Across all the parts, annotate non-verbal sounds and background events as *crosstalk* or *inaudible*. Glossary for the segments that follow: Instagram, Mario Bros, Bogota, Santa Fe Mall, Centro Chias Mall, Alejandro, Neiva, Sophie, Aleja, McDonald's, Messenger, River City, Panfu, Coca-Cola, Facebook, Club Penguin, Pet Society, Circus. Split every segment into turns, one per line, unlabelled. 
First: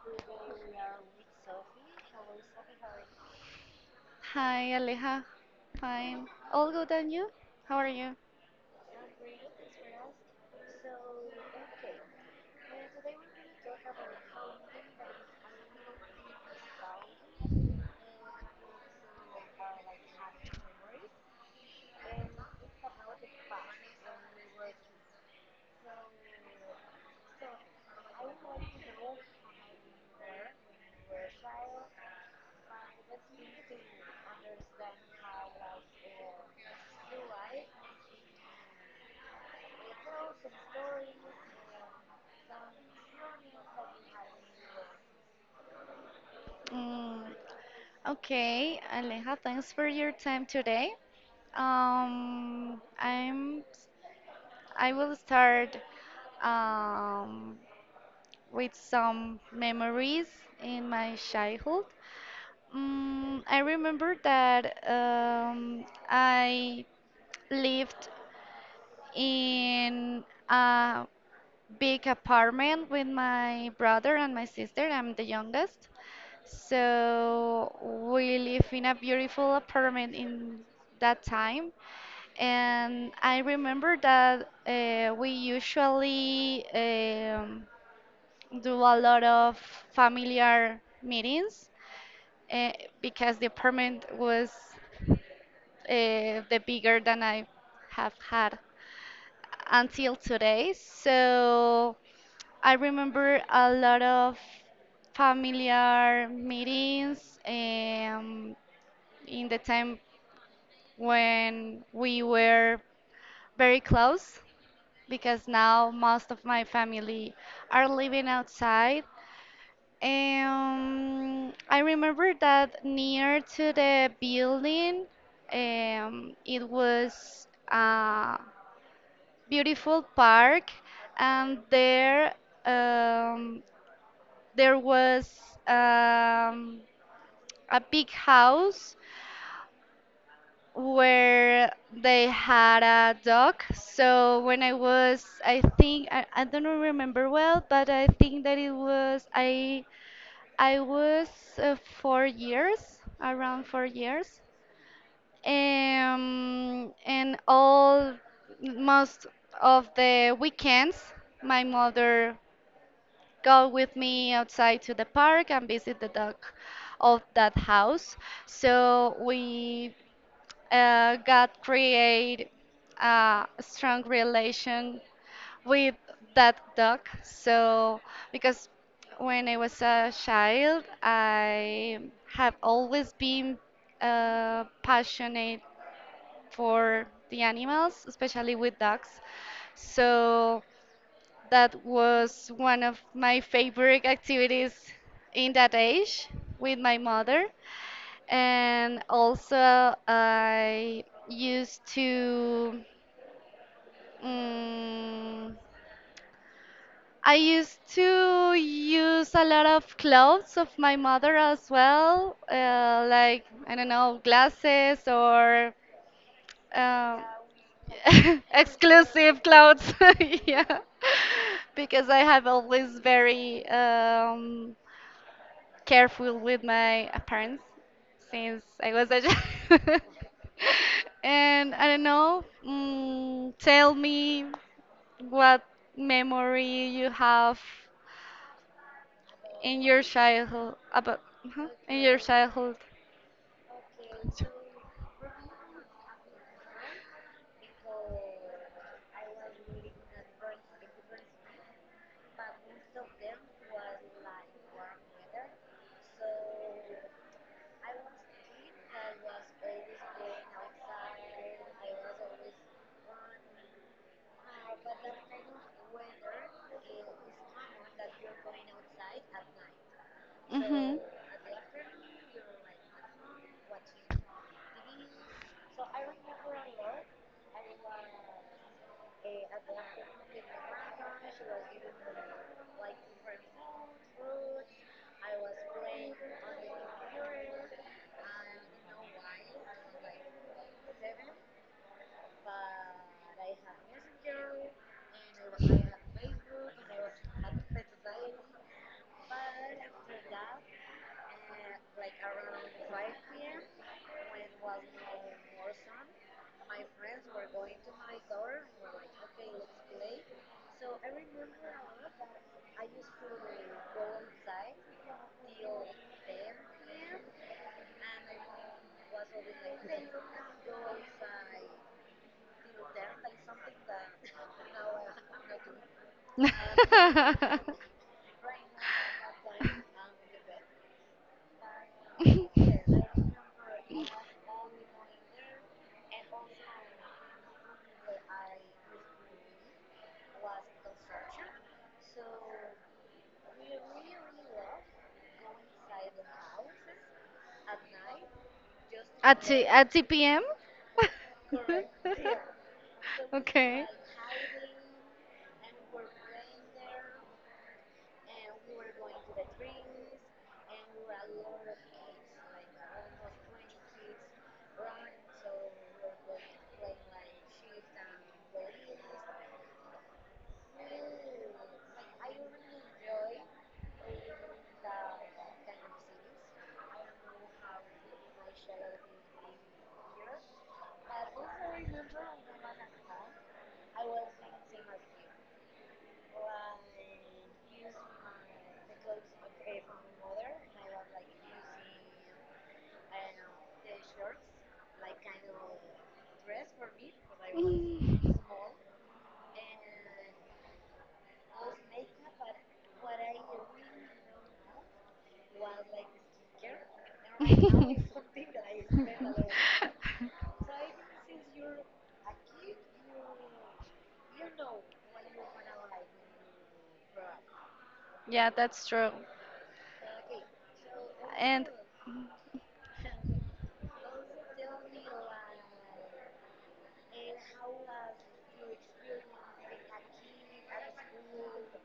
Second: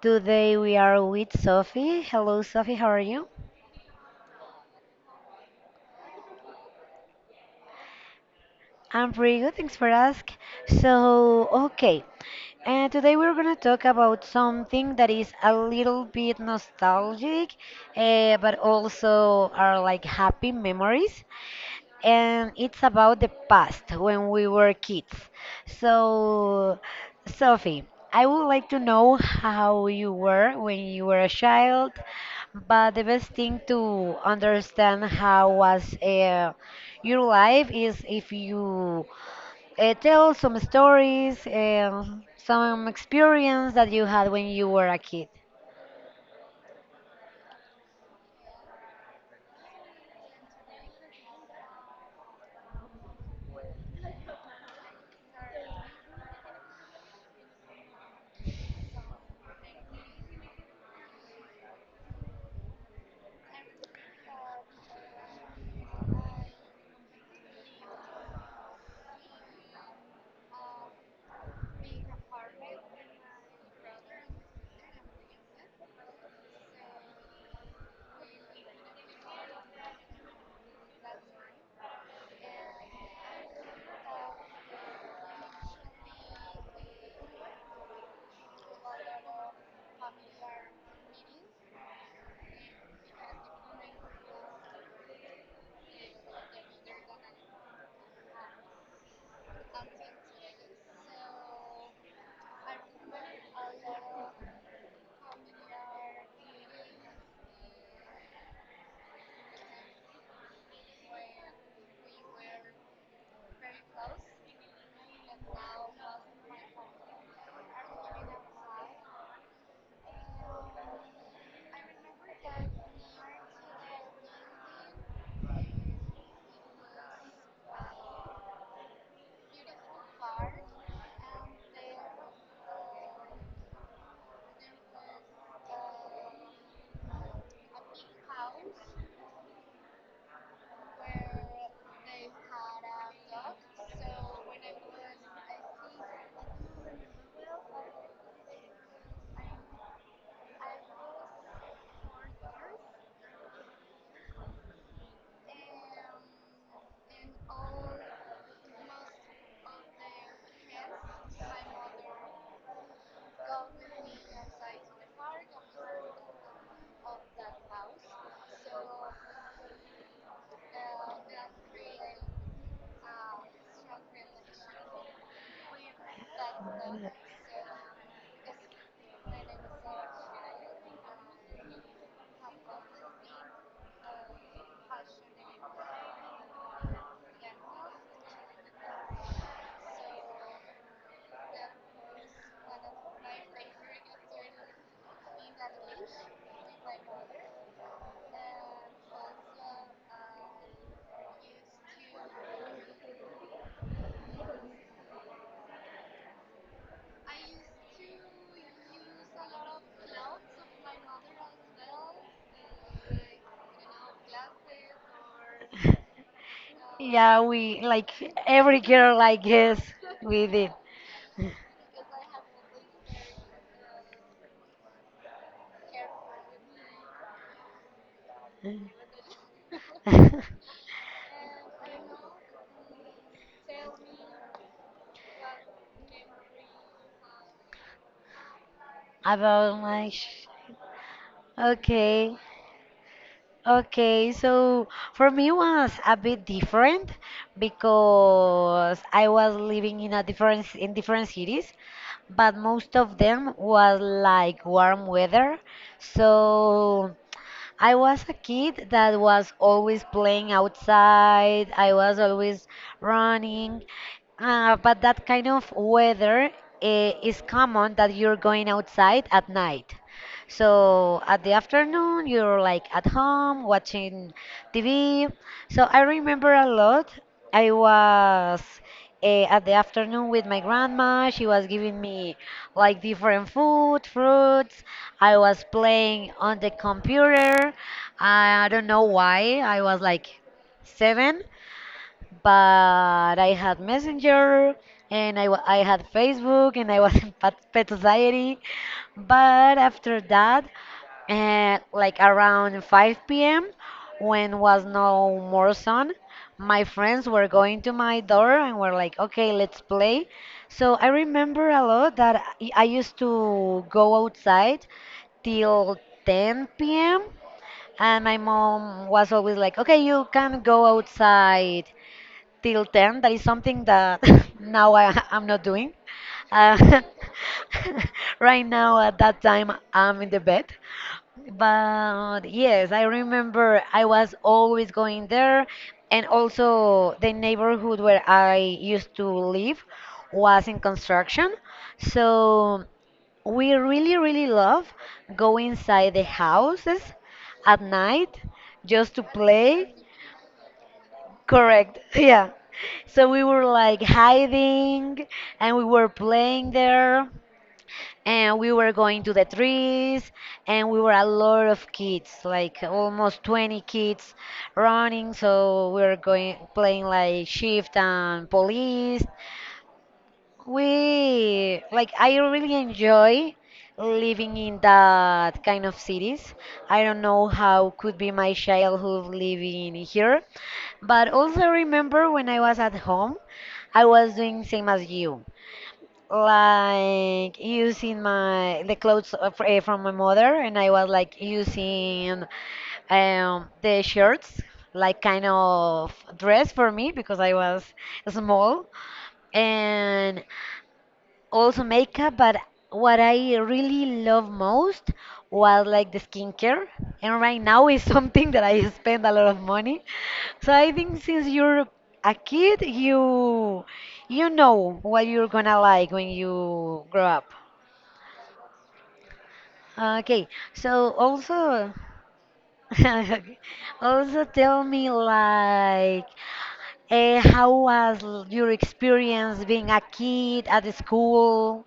Today we are with Sophie. Hello, Sophie, how are you?
Hi, Aleja. Fine. All good and you? How are you?
I'm pretty good, thanks for asking. So, okay, and today we're gonna talk about something that is a little bit nostalgic, but also are like happy memories. And it's about the past when we were kids. So, Sophie, I would like to know how you were when you were a child, but the best thing to understand how was your life is if you tell some stories, some experience that you had when you were a kid.
Mm, okay, Aleja, thanks for your time today. Um, I'm I will start um, with some memories in my childhood. I remember that I lived in a big apartment with my brother and my sister. I'm the youngest. So we live in a beautiful apartment in that time. And I remember that we usually do a lot of familiar meetings uh, because the apartment was the bigger than I have had until today. So I remember a lot of familiar meetings in the time when we were very close because now most of my family are living outside. I remember that near to the building, it was beautiful park, and um, there was um, a big house where they had a dog. So when I was, I think I don't remember well, but I think that it was I was uh, 4 years, around 4 years, and all most of the weekends my mother go with me outside to the park and visit the dog of that house. So we got create a strong relation with that dog. So because when I was a child, I have always been passionate for the animals, especially with dogs. So that was one of my favorite activities in that age with my mother. And also, mm, I used to use a lot of clothes of my mother as well, like, I don't know, glasses or
*laughs*
Um,
Yeah, we like
*laughs*
every girl, I
exclusive
guess,
clothes, *laughs*
we
yeah, because I have always very careful with my appearance since I was a child. *laughs*
did. *laughs*
And I don't know, tell me what memory you have
About
in your
my sh-
childhood about huh? in your
okay,
childhood.
okay. So for me was a bit different because I was living in a different cities, but most of them was like warm weather. So I was a kid that was always playing outside. I was always running. But that kind of weather is common that you're going outside at night.
Hmm.
So at the afternoon, you're like at home watching TV. So I remember a lot. I was
*laughs*
at the afternoon with my grandma. She was giving me like different food, fruits. I was playing on the computer. I don't know why. I was like seven, but I had Messenger and I had Facebook and I was *laughs* in Pet Society. But after that, like around 5 p.m., when was no more sun, my friends were going to my door and were like, okay, let's play. So I remember a lot that I used to go outside till 10 p.m. And my mom was always like, okay, you can go outside till 10, that is something that *laughs* now I'm not doing uh,
That. *laughs*
*laughs* right now. At that time I'm in the bed, but yes, I remember I was always going there. And also the neighborhood where I used to live was in construction, so we really love go inside the houses at night just to
At
play.
2 p.m.
Correct. *laughs*
*laughs*
Yeah. So we were like
*laughs*
hiding and we were playing there, and we were going to the trees, and we were a lot of kids, like almost 20 kids running. So we were going playing like shift and police. We like, I really enjoy living in that kind of cities. I don't know how could be my childhood living here, but also remember when I was at home, I was doing same as you, like using my the clothes of, from my mother, and I was like using the shirts, like kind of dress for me because I was small. And also
*laughs*
makeup, but what I really love most was like the skincare. And right now is *laughs* something that I spend a lot of money. So I think since you're a kid, you know what you're gonna like when you grow up.
Yeah, that's true.
Okay, so
And
also *laughs* also tell me like how was your experience being a kid at the school?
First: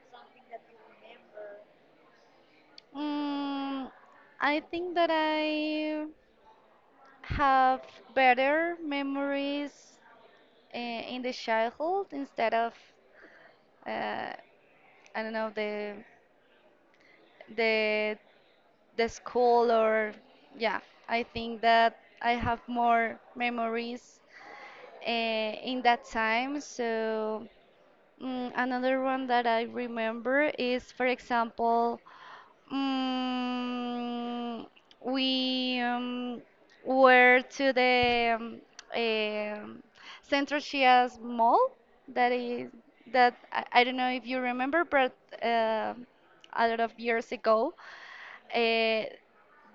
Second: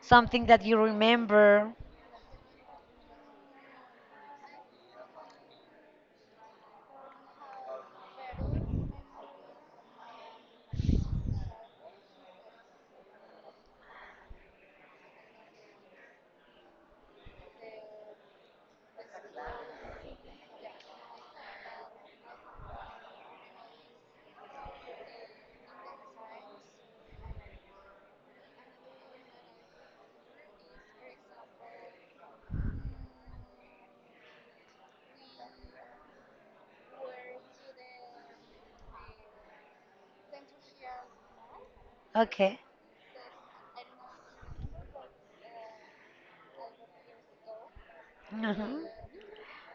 Something that you remember?
you? I think that I have better memories in the childhood instead of uh, I don't know the the school or yeah. I think that I have more memories in that time. So another one that I remember is, for example, mm, we were to the um, Centro Chias Mall. That
Okay.
is that I don't know if you remember, but uh, a lot of years ago.
*laughs* uh
Uh,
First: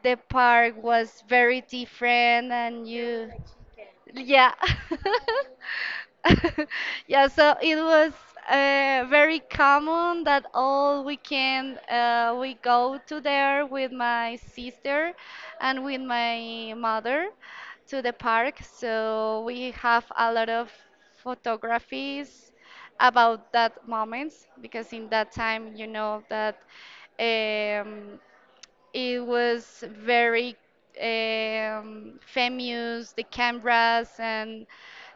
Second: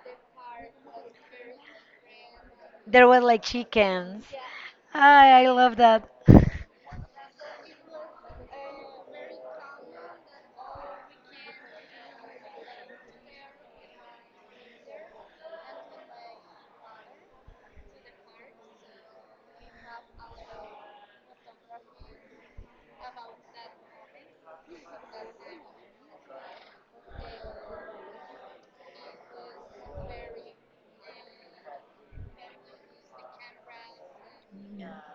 the park was very different and
There were
you.
like chickens.
Yeah.
I love that.
*laughs*
*laughs*
*laughs* Yeah, so it was very common that all weekend we go to there with my sister and with my mother to the park. So we have a lot of photographies about that moments because in that time you know that um, it was very famous, the cameras and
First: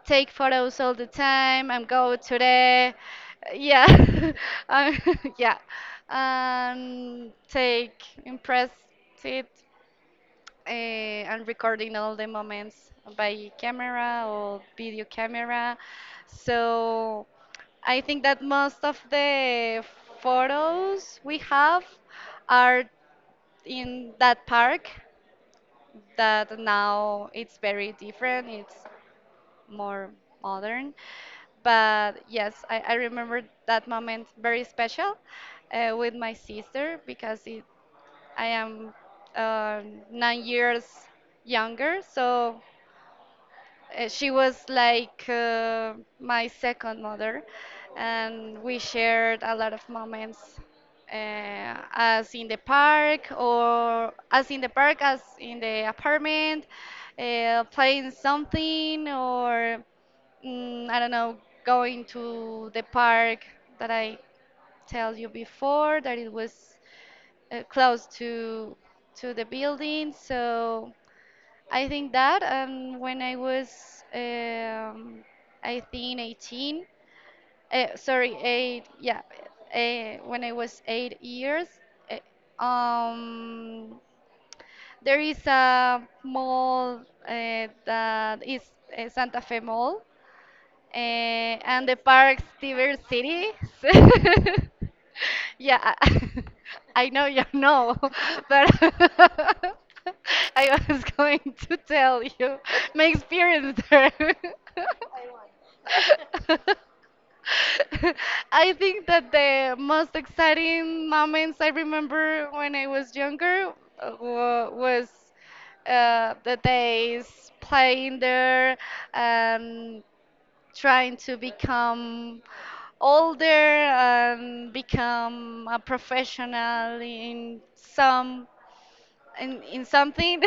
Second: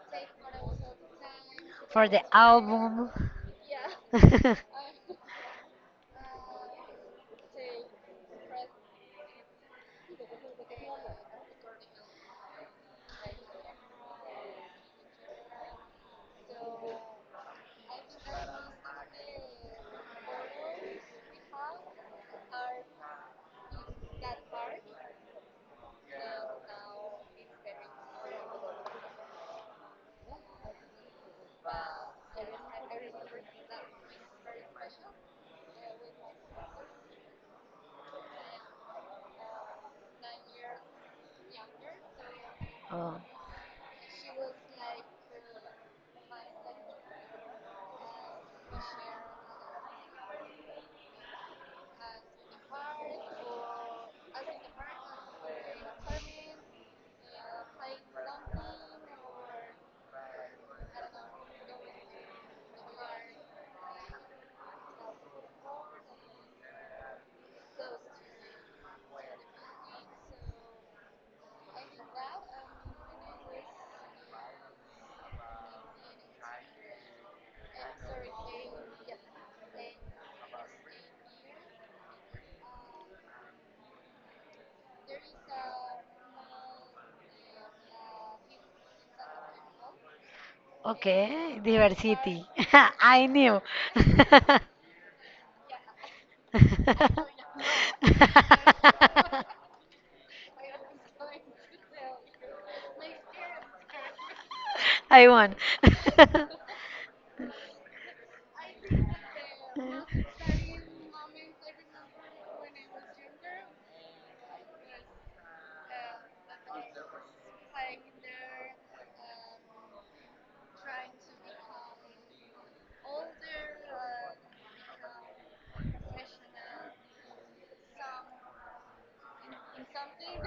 take photos all the time and
For
go
the
to the.
album.
Yeah. *laughs*
*laughs*
um, *laughs* yeah, and take impress it and recording all the moments by camera or video camera. So I think that most of the photos we have are in that park that now it's very different, it's more modern, but yes, I remember that moment very special with my sister because I am 9 years younger, so
Oh,
she was like my second mother, and we shared a lot of moments, as in the park or as in the park, as in the apartment, playing something or I don't know, going to the park that I tell you before that it was close to the building, so. I think that when I was, um, I think 18, sorry, eight, yeah, when I was 8 years, eh, um, there is a mall that is Santa Fe Mall,
okay,
and the park's
diversity. *laughs*
River
I
City.
knew. *laughs*
*laughs* Yeah, I, *laughs* I know you know, *laughs* but *laughs* I was going to tell you my experience there. *laughs*
I won. *laughs*
I think that the most exciting moments I remember when I was younger was the days playing there, um, trying to become older and become a professional in something.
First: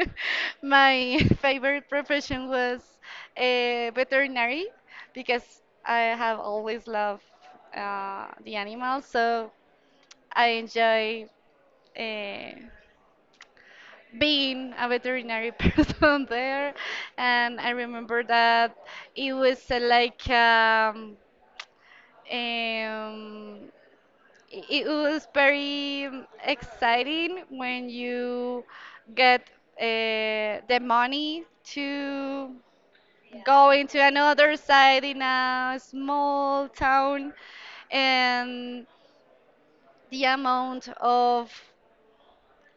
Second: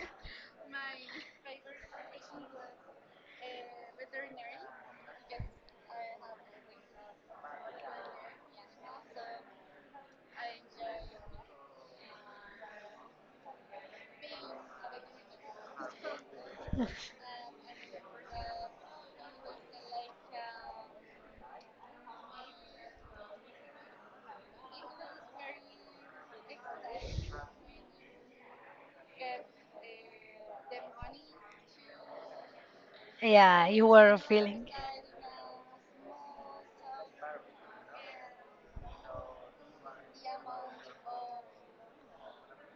*laughs* My *laughs* favorite profession was a veterinary because I have always loved the animals, so I enjoy uh, being a veterinary *laughs* person there. And I remember that it was Um, it was very exciting when you get uh, the money to
Yeah,
go
you
into
were
another
feeling.
side in a small town and the amount of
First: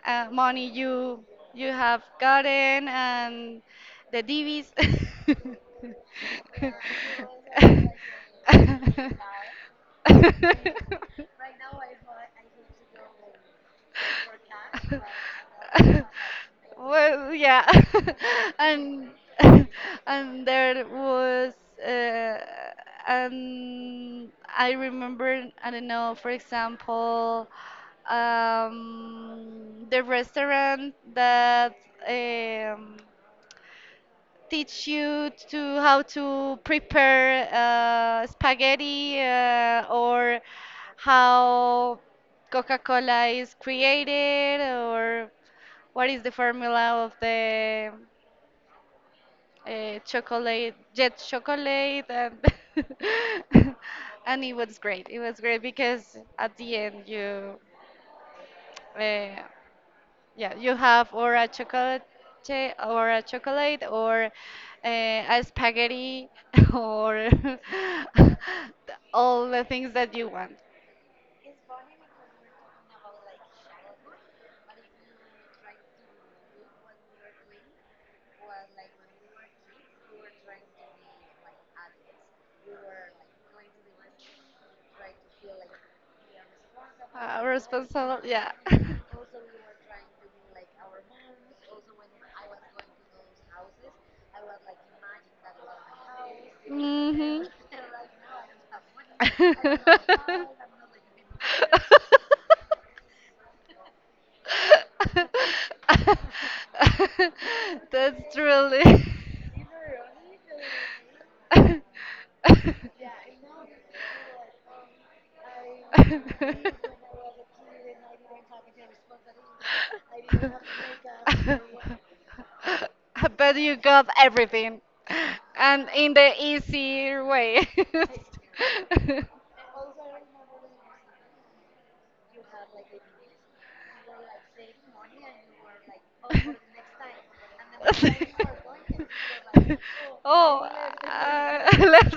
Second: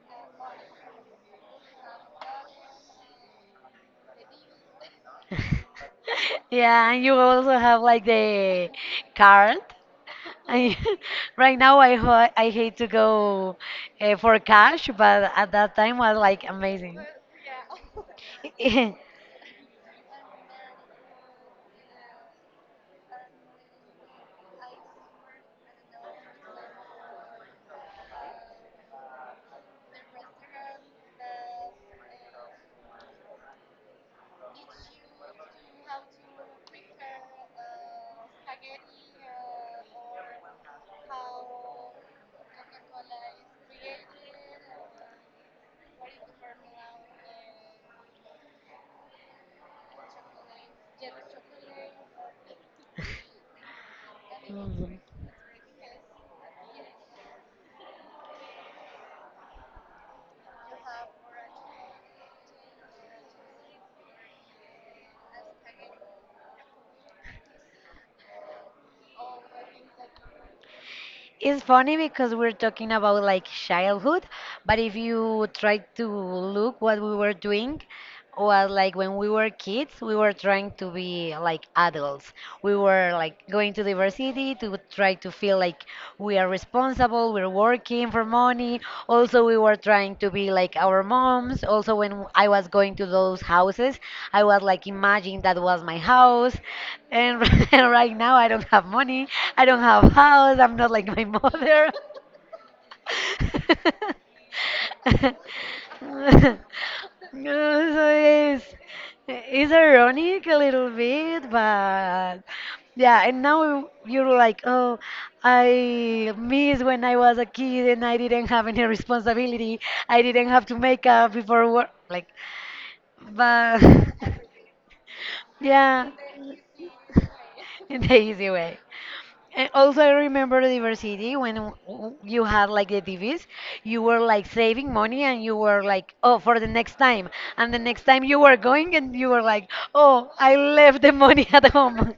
money you have gotten and the divvies.
*laughs* Yeah, and you also have like the card. I, *laughs*
*laughs* *laughs*
right now, I hate to go for cash, but at that
*laughs*
time was like amazing.
Well, yeah, *laughs* and
*laughs*
*laughs* and there was, uh, and I remember, I don't know, for example, the restaurant that um, teach you to how to prepare spaghetti or how Coca-Cola is created or what is the formula of the chocolate jet chocolate. And *laughs* And it was
Mhm.
great. It was great because at the end you uh, yeah, you have or a chocolate or a chocolate or a spaghetti, *laughs* or *laughs* all the things that you want.
It's funny because we're talking about like childhood, but if you try to look what we were doing, was like when we were kids, we were trying to be like adults. We were like going to diversity to try to feel like we are responsible. We're working
Responsible,
for
yeah.
money. Also, we were trying to be like our moms. Also, when I was going to those houses, I was like, imagine that was my house.
*laughs*
And
Hmm.
*laughs* and right now, I don't have money. I don't have
*laughs*
house. I'm not like my mother. *laughs* so
That's
it's,
truly.
it's ironic a little bit, but yeah. And now you're like, oh, I miss when I was a kid and I
*laughs*
didn't have any responsibility. I didn't have to make up before work.
*laughs*
Like,
I bet you
but
got everything.
*laughs*
And
yeah,
in the easier way.
in the easy way.
*laughs*
And also, I remember the university when you had like the TVs, you were like saving money and you were like, oh, for the next time. And the next time you were going and you were like,
*laughs*
oh, I
Oh,
left the money *laughs* at
*laughs*
home.
let,
*laughs*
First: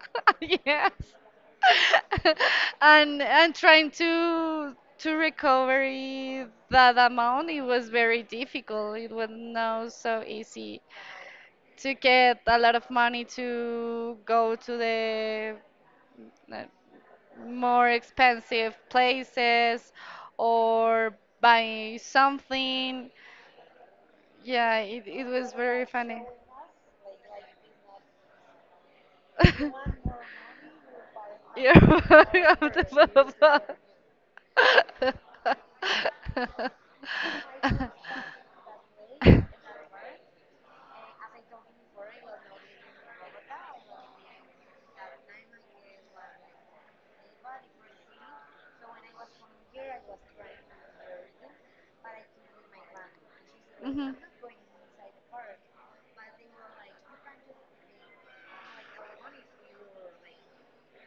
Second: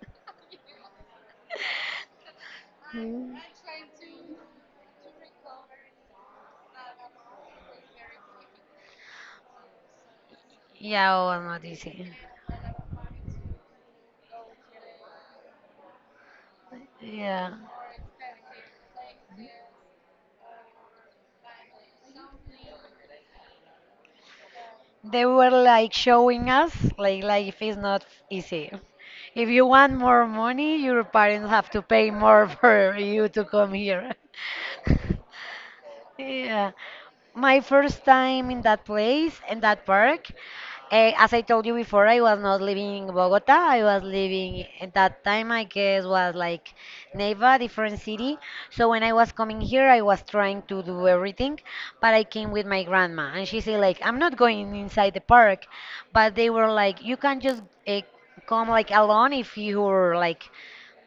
*laughs* yes, *laughs* and trying to recover it- that amount, it was very difficult. It was not so easy
Yeah, oh, not
to
easy.
get a lot of money to go to the uh,
Yeah.
more expensive places or buy something. Yeah, it
They were
was very
like
funny. *laughs*
showing us like life is not easy. If you want more money, your parents have
You're
to pay
very
more *laughs*
up
for you to
to
come here. *laughs*
*laughs*
Yeah,
the-
my first
*laughs*
time in that place
*laughs*
in that park, as I told you before, I was not living in Bogota. I was living at that time, I guess was like Neiva, different city. So when I was coming here, I was trying to do everything, but I came with my grandma and she said like,
Mhm.
I'm not going inside the park. But they were like, you can just uh, come like alone if you're like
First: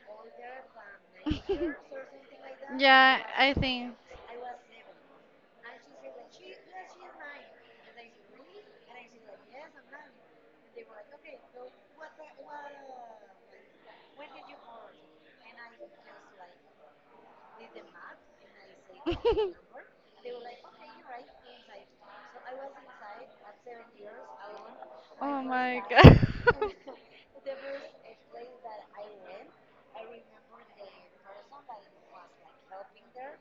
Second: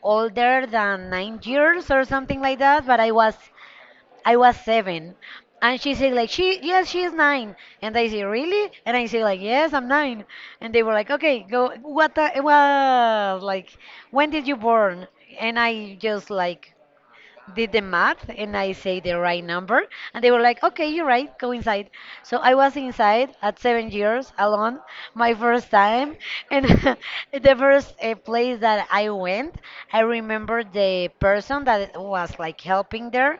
older than nine
*laughs*
years or something like that. But I
Yeah,
was
I think.
I was seven. And she said like, she, yes, she is nine. And I say, really? And I say like, yes, I'm nine. And they were like, okay, go. What the well, like, when did you born? And I just like did the math and I say the right
*laughs*
number. And they were like, okay, you're right, go inside. So I was inside at 7 years alone, my
Oh
first
my
time.
god.
And *laughs* the first place that I went, I remember the person that was like helping there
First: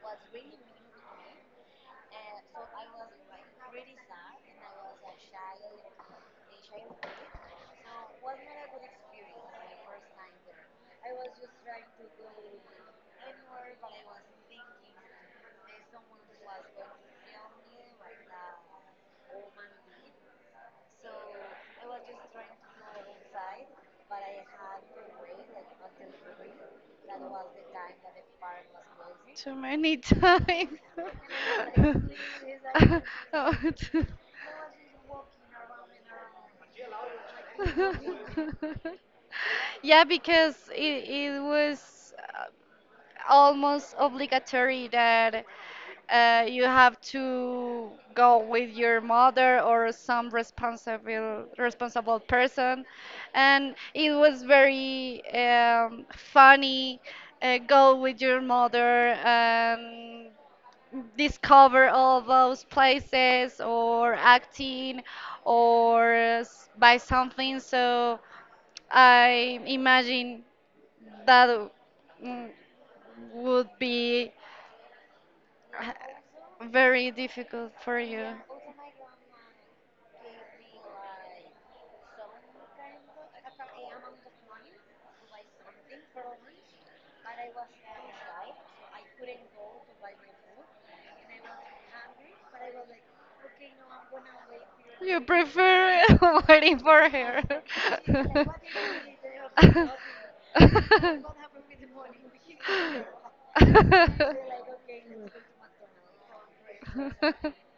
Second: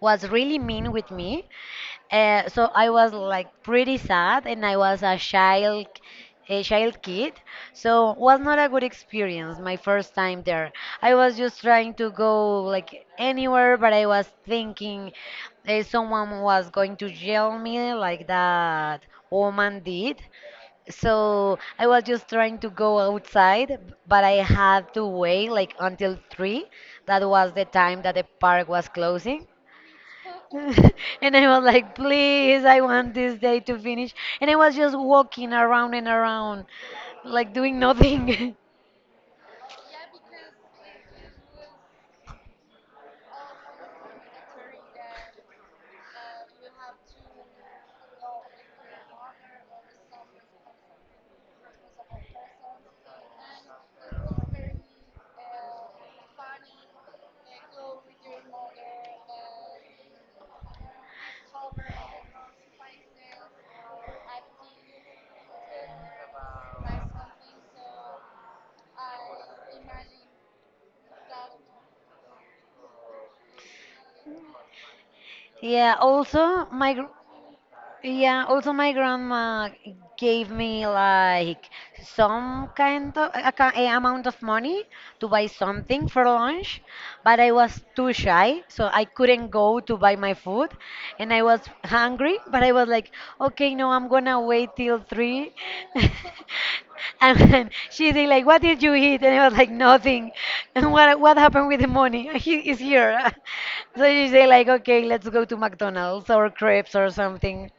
was really mean with me, so I was like pretty sad, and I was a child kid. So was not a good experience my first time there.
*laughs*
I was just trying to go like anywhere, but I was thinking someone was going to yell me like that woman did. So I was just trying to go outside, but I had to wait like until three. That was the time that the park was closing.
Too many *laughs* times.
*laughs* And I was
And
like, please, I
want to. *laughs* See.
want this
Oh,
day to
it's-
finish.
*laughs*
And I was just walking around and around, like doing
no.
nothing.
*laughs* Yeah, because it was almost obligatory that you have to go with your mother or some responsible person, and it was very funny. Go with your mother and discover all those places or acting by something. So I imagine that mm, would be
*laughs*
uh,
yeah, also, my gr-
very difficult for you.
Yeah, also my grandma gave me like some kind of a amount of money to buy something for lunch, but I was too shy, so I couldn't go to buy my food, and I was hungry, but I was like, okay, no, I'm gonna wait till
You
three. *laughs*
prefer *laughs* waiting for
And
her.
then she said like, what did you eat? And I was like,
*laughs*
nothing. *laughs* And what happened with the money? *laughs* He is here. *laughs* So she said like, okay, let's go to McDonald's or crepes or something.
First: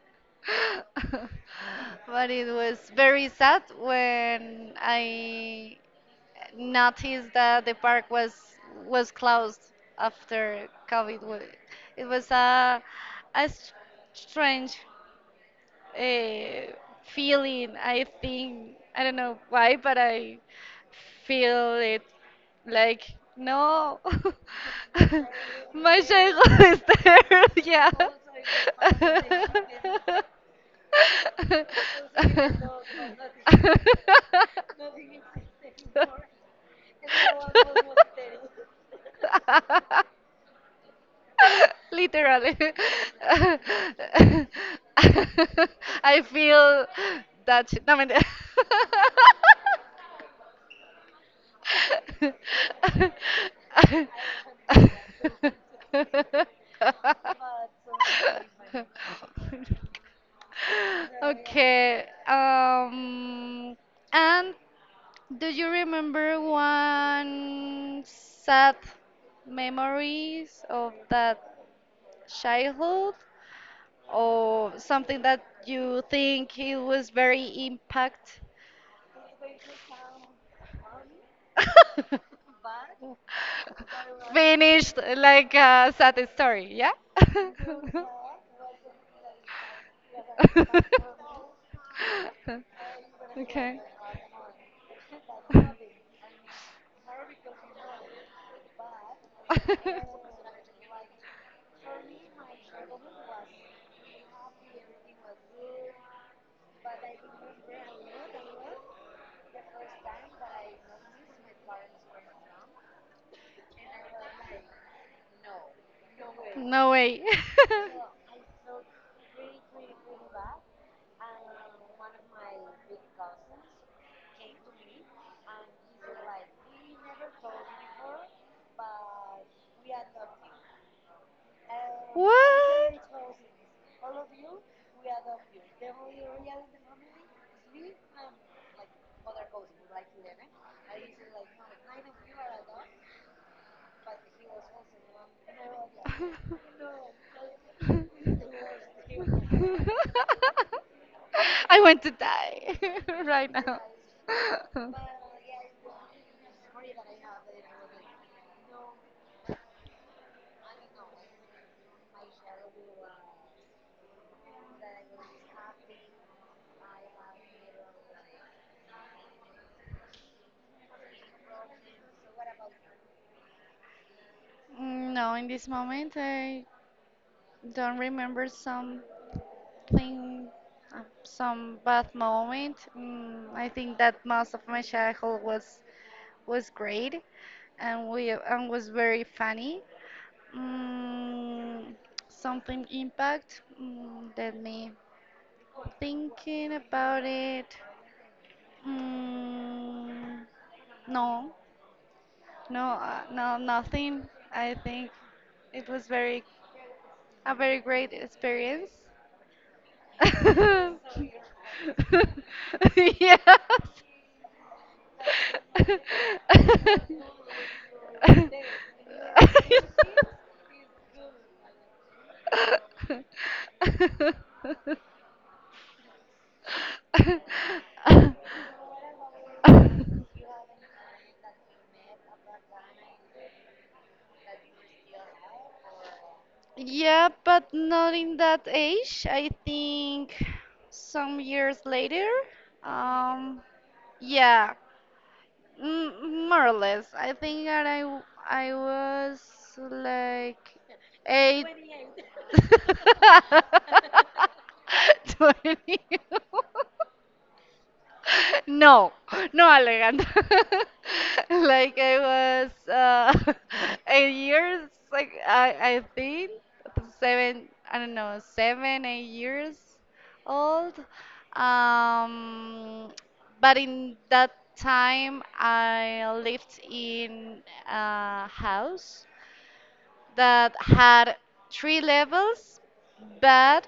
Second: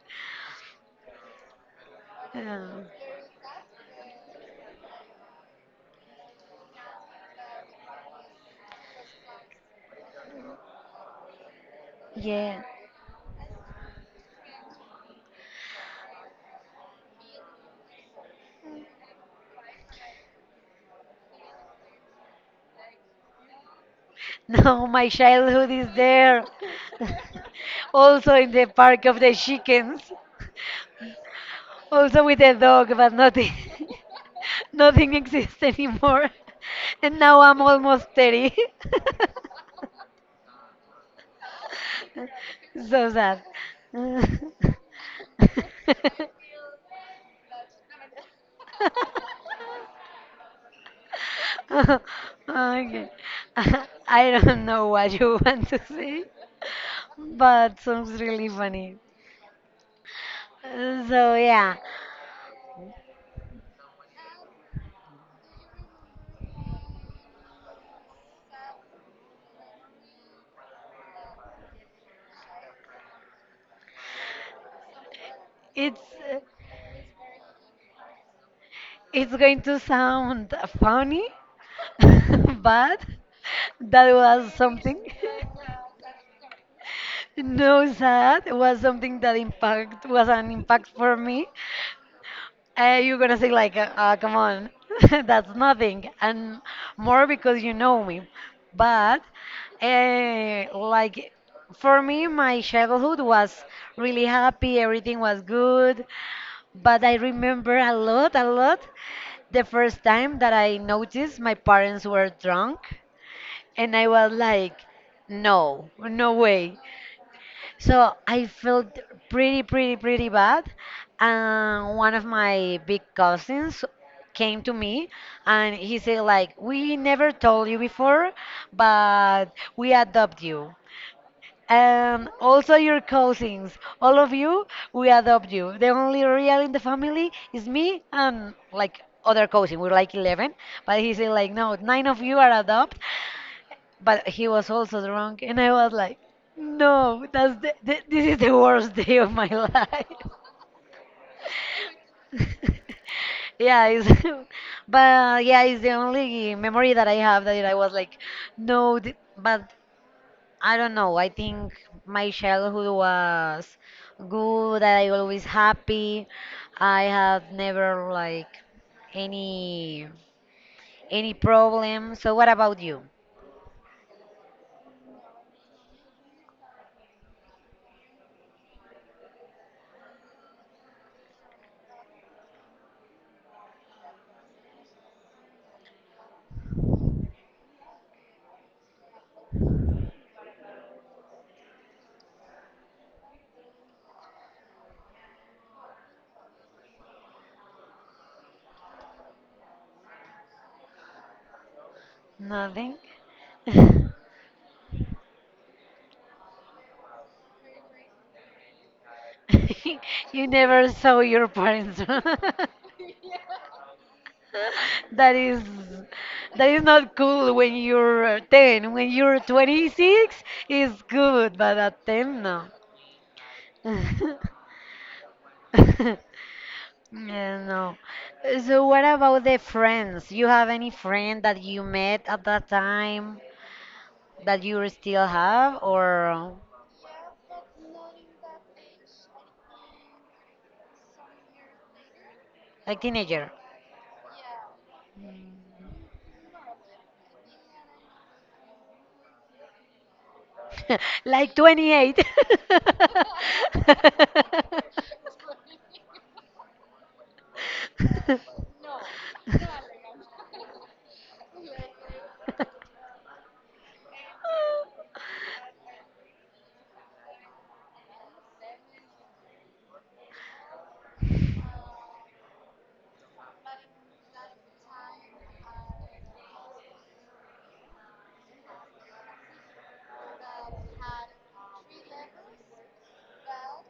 But it was
Oh,
very sad when I noticed that the park was closed after COVID. It was
yeah. *laughs*
a strange uh, feeling. I think I don't know why, but I feel it like no.
No, my
*laughs*
childhood is
My
there.
childhood is
*laughs*
there. *laughs*
Also in the park of the chickens. Also with a dog, but nothing *laughs* nothing exists anymore. *laughs* And now I'm almost 30.
Yeah. *laughs* *laughs* Literally.
*laughs* So sad. *laughs*
*laughs* I feel that shit. No, mentira.
Okay. *laughs*
*laughs*
I don't know what you *laughs* want to say, but sounds really funny. So yeah.
Okay. And do you remember one sad memories of that childhood, or something that you
It's
think it was very impact?
it's going to sound funny, *laughs*
*laughs*
but that was
Finished
something. *laughs*
like a sad story, yeah. *laughs*
No, sad was something that impact was an impact for me. You're gonna say like,
Okay.
come on, *laughs* that's nothing, and more because you know me. But like for me, my childhood was really happy. Everything was good, but I remember a lot, a lot. The first time that I noticed my parents were drunk, and I was like, no, no
*laughs*
way.
No way.
So I felt pretty bad.
*laughs*
And one of my big cousins came to me and he said like, we never told you before, but we adopt you and also
What?
your
*laughs*
cousins. All of you, we adopt you. The only real in the family is me and like other cousin. We're like 11, but he said like, no, nine of you are adopt. But he was also drunk, and I was like, no,
*laughs*
that's this is the
*laughs*
worst *laughs* day of
Worst.
my
*laughs* *laughs*
life.
*laughs* I want to die
*laughs*
*laughs* right now.
Yeah, *laughs*
*laughs*
but yeah, it's the only memory that I have that I was like, but I don't know. I think my childhood was good. I always happy. I have never like any any problem. So what about you?
No, in this moment, I don't remember something, some bad moment. I think that most of my childhood was great, and we and was very funny. Mm, something impact. Let me thinking about it. Mm, no, No,
Nothing.
no,
*laughs*
nothing. I think it was very a very great experience. *laughs*
You never saw your parents. *laughs* That is that is not cool when you're 10. When you're 26, it's good, but at 10, no.
So beautiful. *laughs*
*laughs* Yeah, no. So what about the friends? You have any friend that you met at that time that you still
Yes.
have or
*laughs* Yeah, but not in that age. I think some years later.
like teenager?
Um, yeah, m more or less. I think that I was like
*laughs* Like
eight.
28.
*laughs* *laughs* 20. *laughs* *laughs* No, no, Alejandro. *laughs* Like I was *laughs* 8 years, like I think seven, I don't know, seven, 8 years old. Um, but in that time, I lived in a house that had 3 levels, but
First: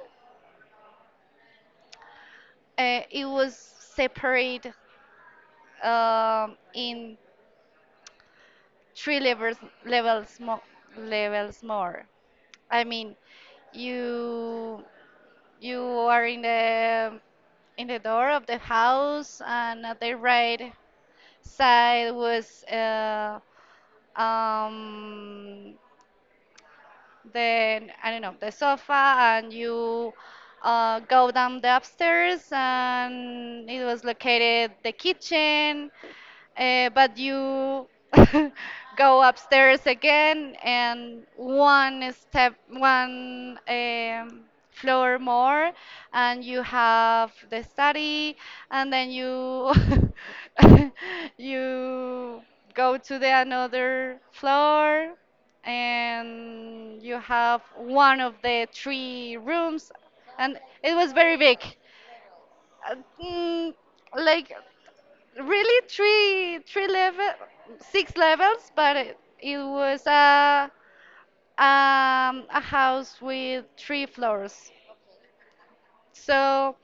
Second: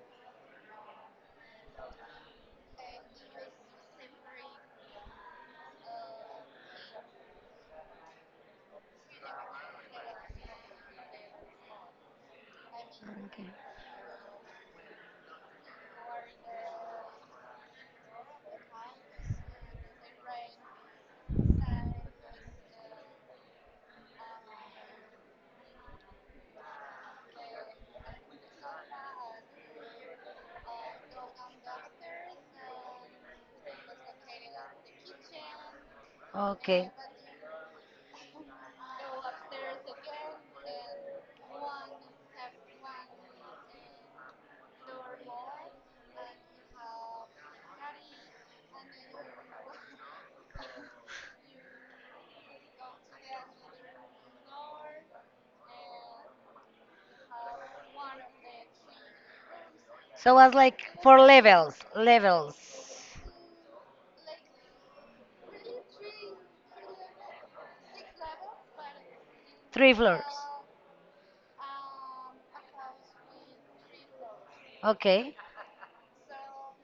it was separate in three levels more levels more. I mean,
Okay.
you you are in the door of the house, and at the right side was um, then I don't know, the sofa, and you go down the upstairs, and it was located the kitchen.
Okay.
But you *laughs* go upstairs again, and one step, one floor more, and you have the study, and then you *laughs* you go to the another floor and you have one of the 3 rooms,
So was
and
like
it was very big. Uh,
levels,
mm, like really three three level six levels, but it
three
was
floors.
a house with 3 floors.
Okay.
So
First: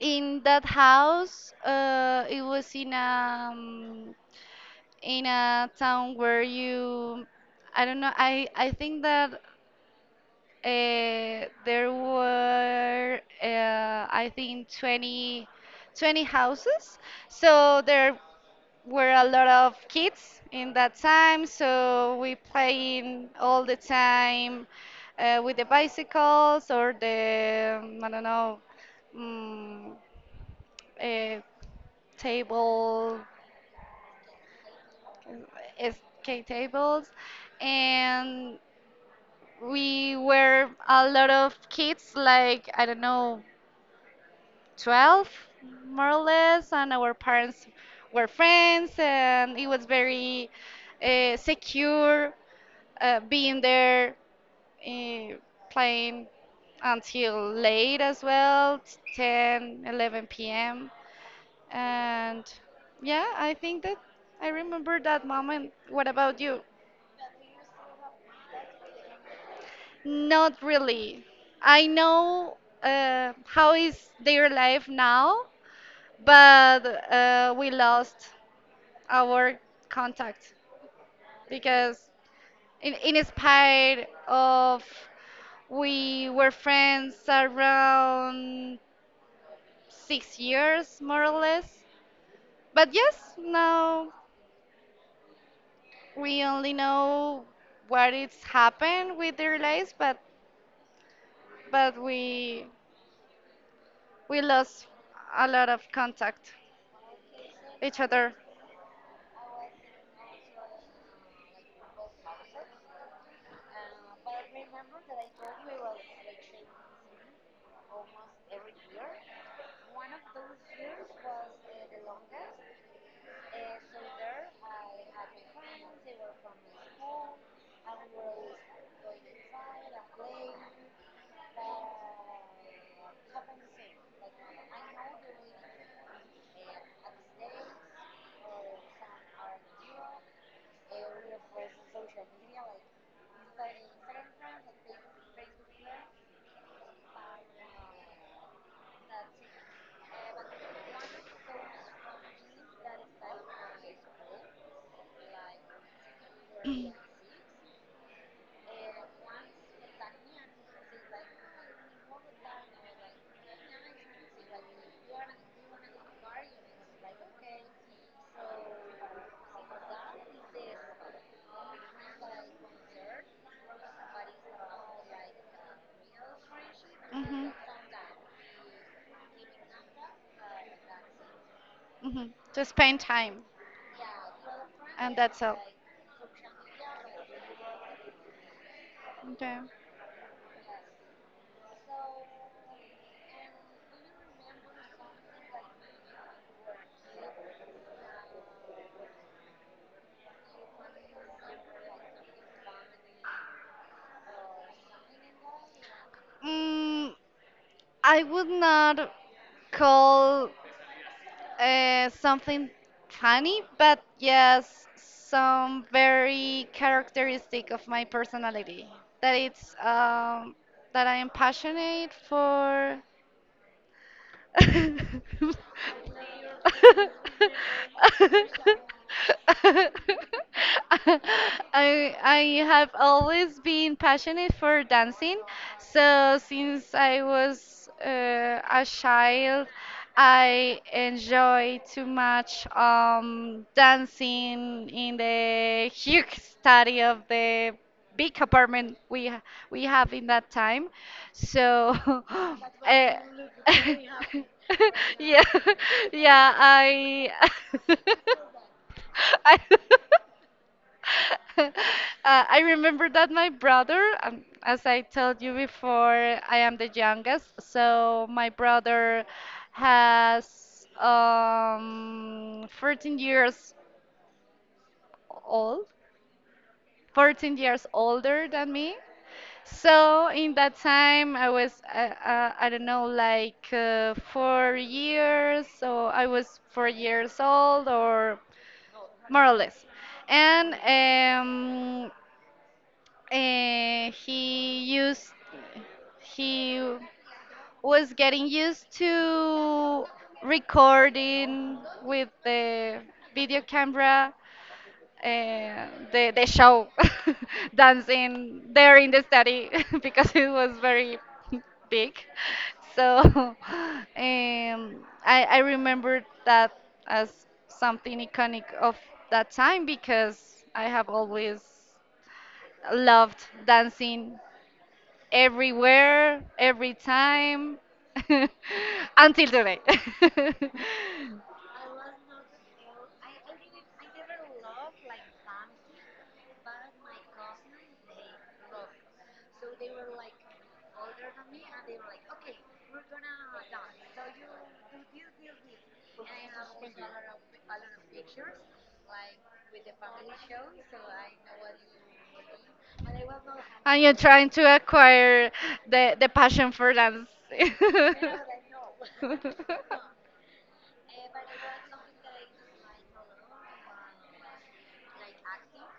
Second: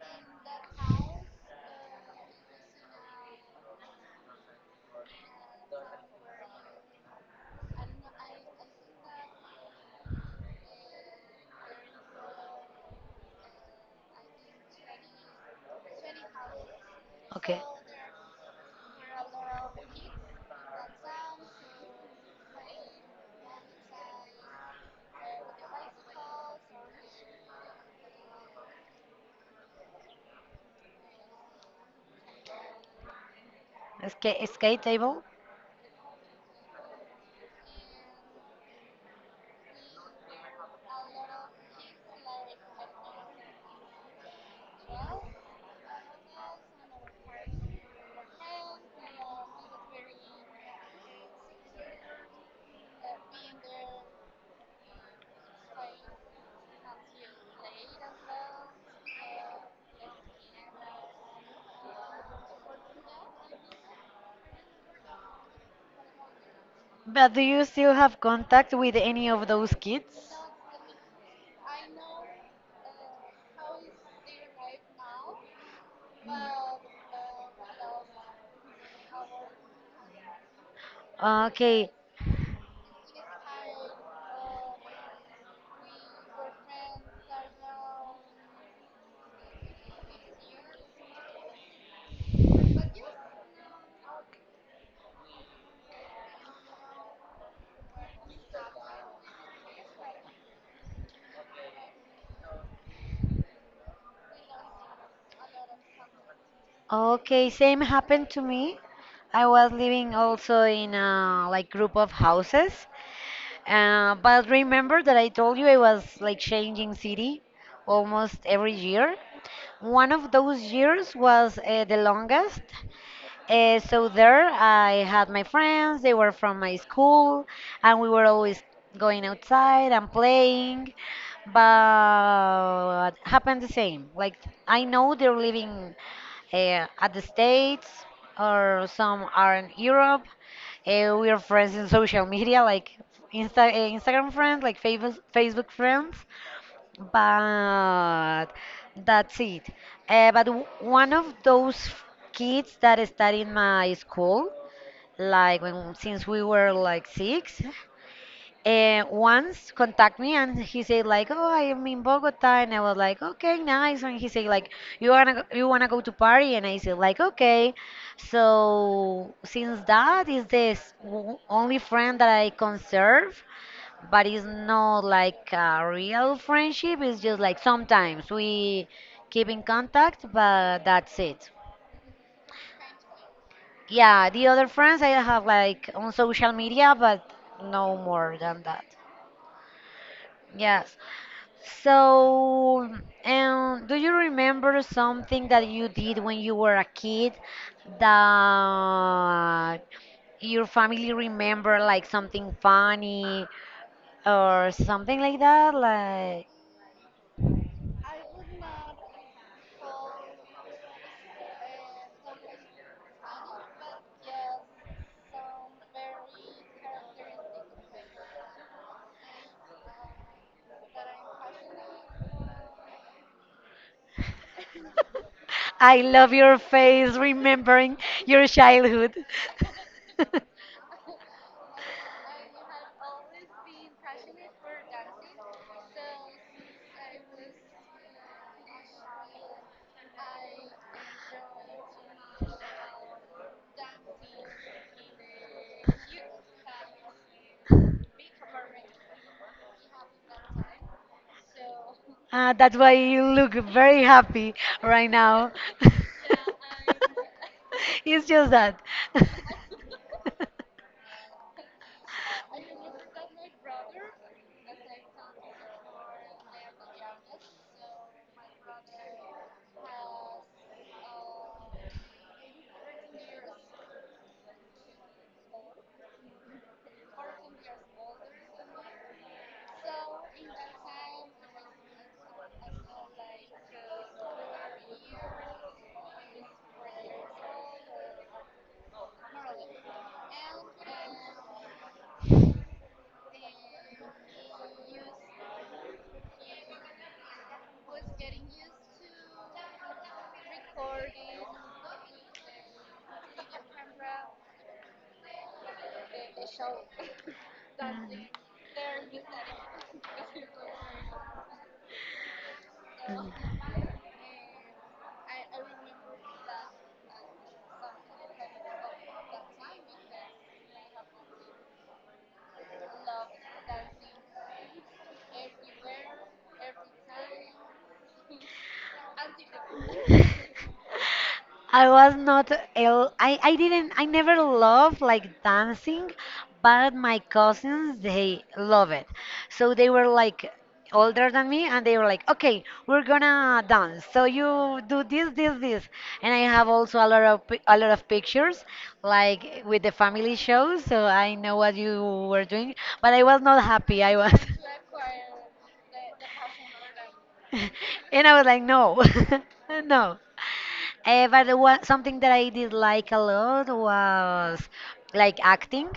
in that house, it was in a town where you, I don't know, I think that, there were, I think, 20 houses.
Okay.
So there were a lot of kids in that time. So we playing all the time with the bicycles or the, I don't know, um, uh, table,
Escape table.
uh, skate tables. And we were a lot of kids, like, I don't know, 12, more or less, and our parents were friends, and it was very secure being there uh, playing until late as well, 10 or 11 p.m. And yeah, I think that I remember that moment. What about you?
But do you still have contact with any of those kids?
Not really. I know how is their life now, but we lost our contact
Okay,
because in spite of we were friends around 6 years more or less, but yes, now we only know what it's happened with their lives, but we lost a lot of contact
okay, same
each
happened
other.
to me. I was living also in a like group of houses. But remember that I told you I was like changing city almost every year. One of those years was the longest. So there, I had my friends. They were from my school, and we were always going outside and playing. But happened the same. Like I know they're living at the States, or some are in Europe. We are friends in social media, like Instagram friends, like Facebook friends. But that's it. But one of those kids that studied in my school, like when since we were like six, once contact me and he said like, "Oh, I am in Bogota," and I was like, "Okay, nice." And he said like, " you wanna go to party?" And I said like, "Okay." So since that is this only friend that I conserve, but it's not like a real friendship. It's just
Hmm.
like sometimes we keep in contact, but that's it.
Hmm. To spend time,
Yeah, the other friends I
and that's
have
all.
like on social media, but no more than that.
Okay.
Yes. So, and do you remember something that you did when you were a kid that your family remember like something funny or something like that? Like
Mm, I would not call something funny, but yes, some very characteristic of my personality. That it's that I am passionate for.
I
*laughs* *laughs*
love your face remembering your childhood.
*laughs*
*laughs*
I have always been passionate for dancing. So since I was a child, I enjoy too much dancing in the huge study of the big apartment we we have in that time. So *laughs*
Ah, that's why
uh,
you look
*laughs*
very happy right
yeah,
now. *laughs*
*laughs* yeah, I *laughs*
It's just that.
I *laughs*
*laughs*
uh, I remember that my brother, as I told you before, I am the youngest, so my brother has 14 years old, 14 years older than me. So in that time, I was I don't know, like 4 years, so I was 4 years old or more or less, and he used he was getting used to recording with the video camera the show, *laughs* dancing there in the study, *laughs* because it was very *laughs* big. So *laughs* I remember that as something iconic of that time, because I have always
*laughs*
loved dancing everywhere, every time, *laughs* until today. *laughs*
I was not el I didn't I never loved like dancing, but my cousins they love it. So they were like older than me and they were like, okay, we're gonna dance, so you do this, this, this, and I have also a lot of a lot of pictures like with the family shows, so I know what you were doing, but I was not
And
happy.
you're
I was
trying to
*laughs*
acquire the passion for dance. *laughs*
and I was like, no, *laughs* no. But something that I did like a lot was like acting.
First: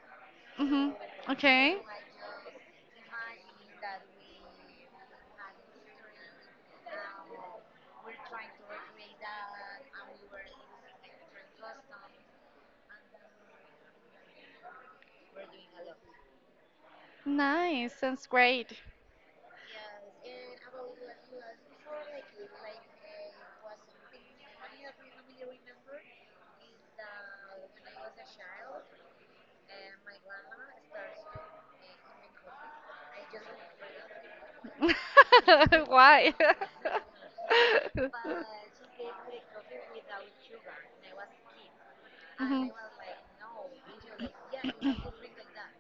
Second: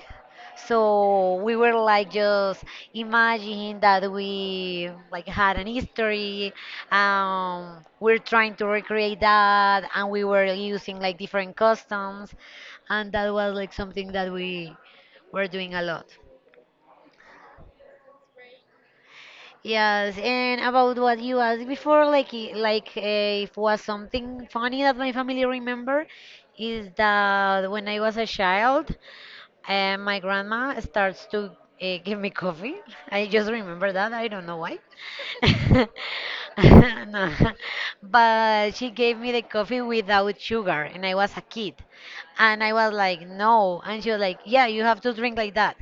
Hmm.
So we were
Okay.
like just imagining that we like had an history. We're trying to recreate that, and we were using like different customs, and that was like something that we were doing a lot.
Nice. Sounds great.
Yes, and about what you asked before, like if was something funny that my family remember, is that when I was a child, my grandma starts to give me coffee. I just remember that. I don't know why.
*laughs*
*laughs*
Why?
No. But she gave me the coffee without sugar, and I was a kid, and I was like, no, and she was like, yeah, you have to drink like that.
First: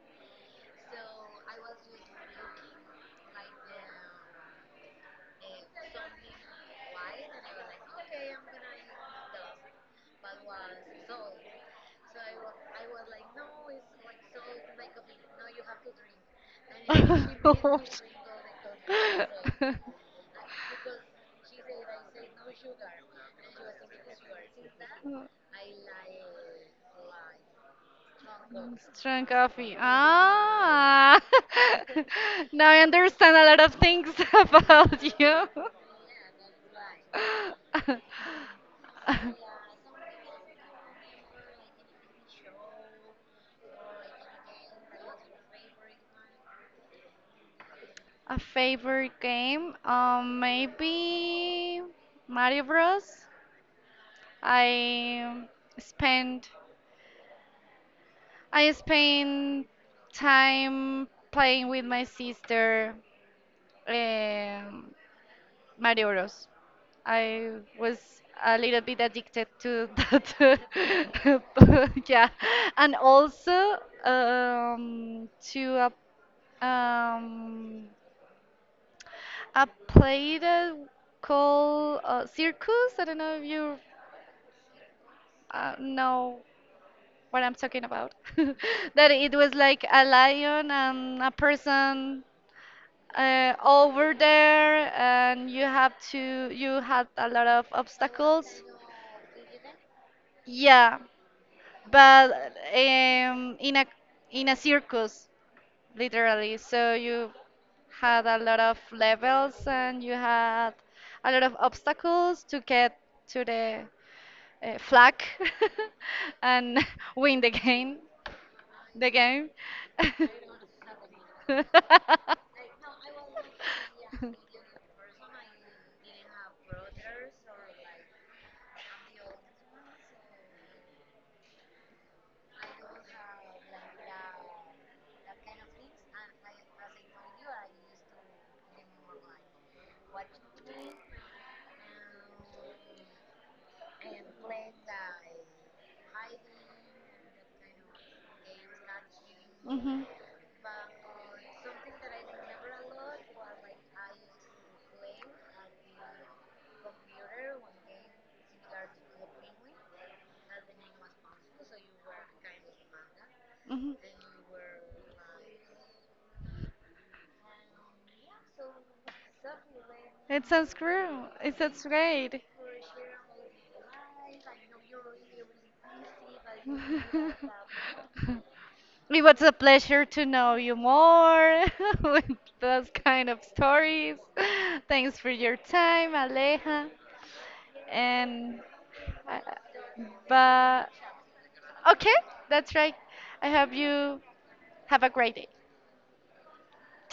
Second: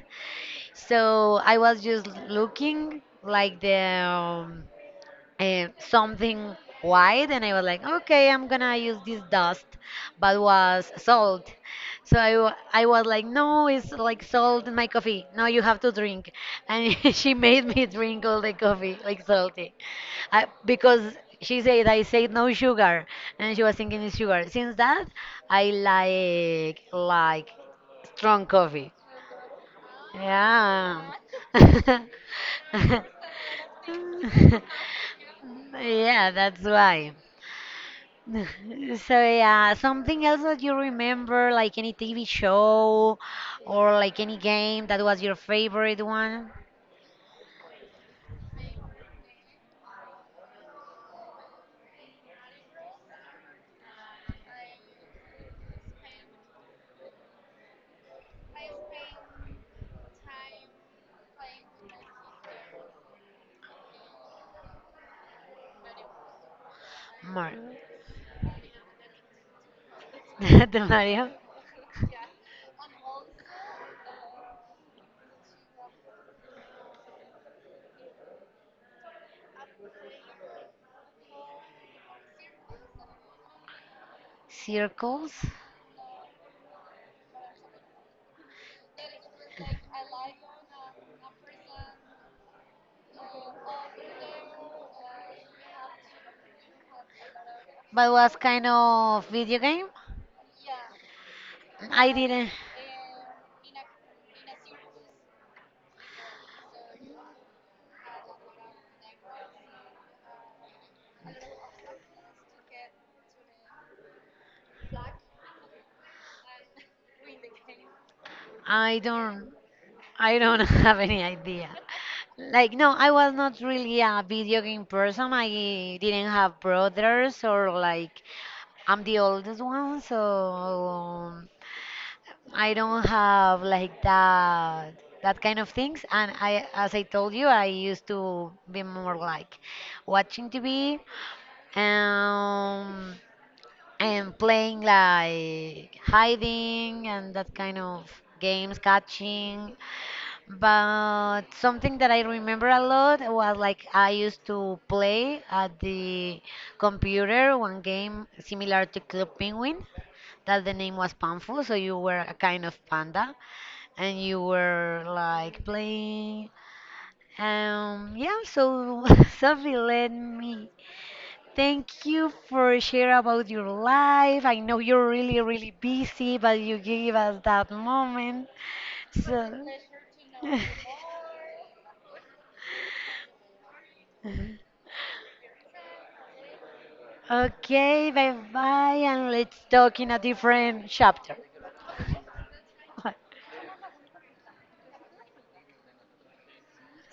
So I was just looking like the something white, and I was like, okay, I'm gonna use this dust, but was salt. So I was like, no, it's like salt in my coffee. No, you have to drink. And *laughs*
Mhm.
she made me drink all the coffee, like salty.
*laughs* *laughs*
Because she said, I said no sugar. And she was thinking it's sugar. Since that, like strong coffee.
Strong coffee.
Yeah.
Ah, *laughs*
*laughs*
now I understand a lot of things *laughs* about you.
Yeah, that's why. *laughs* So yeah, something else that you remember, like any TV show or like any game that was your favorite one?
A favorite game? Maybe Mario Bros. I spend I spend time playing with my sister. Um, Mario Bros. I
Mario.
was a little bit addicted to that.
*laughs* The Mario
*laughs* Yeah. And also to a play that called Circus. I don't know if you
Circles.
know what I'm talking about. *laughs* That it was like a lion and a person over there, and you have to you had a lot of
But was
obstacles.
kind of video game?
Yeah,
I
but
didn't.
in a circus, literally, so you had a lot of levels and you had a lot of obstacles to get to the flag *laughs* and *laughs* win the game.
I
The game.
don't. I don't *laughs* have any idea. Like, no, I was not really a video game person. I didn't have brothers, or like, I'm the oldest one, so I don't have like that kind of things. And I, as I told you, I used to be more like watching TV, um, and playing like hiding and that kind of games, catching.
Mhm.
But something that I remember a lot was like I used to play at the computer one game similar to Club Penguin that the name was
*laughs*
Panfu, so you were a kind of panda
Mhm.
and you were like playing. Yeah, so *laughs* Sophie, let
It
me
sounds great. It sounds
thank you
great.
for sharing about your life. I know you're really, really busy, but you gave us that
*laughs*
moment.
It was a
So.
pleasure to know you more *laughs* with those kind of stories.
*laughs*
Thanks for your time, Aleja.
Okay, bye
And
bye, and
uh,
let's talk in a different
but
chapter.
okay, that's right.
*laughs*
I hope you have a great day. *laughs*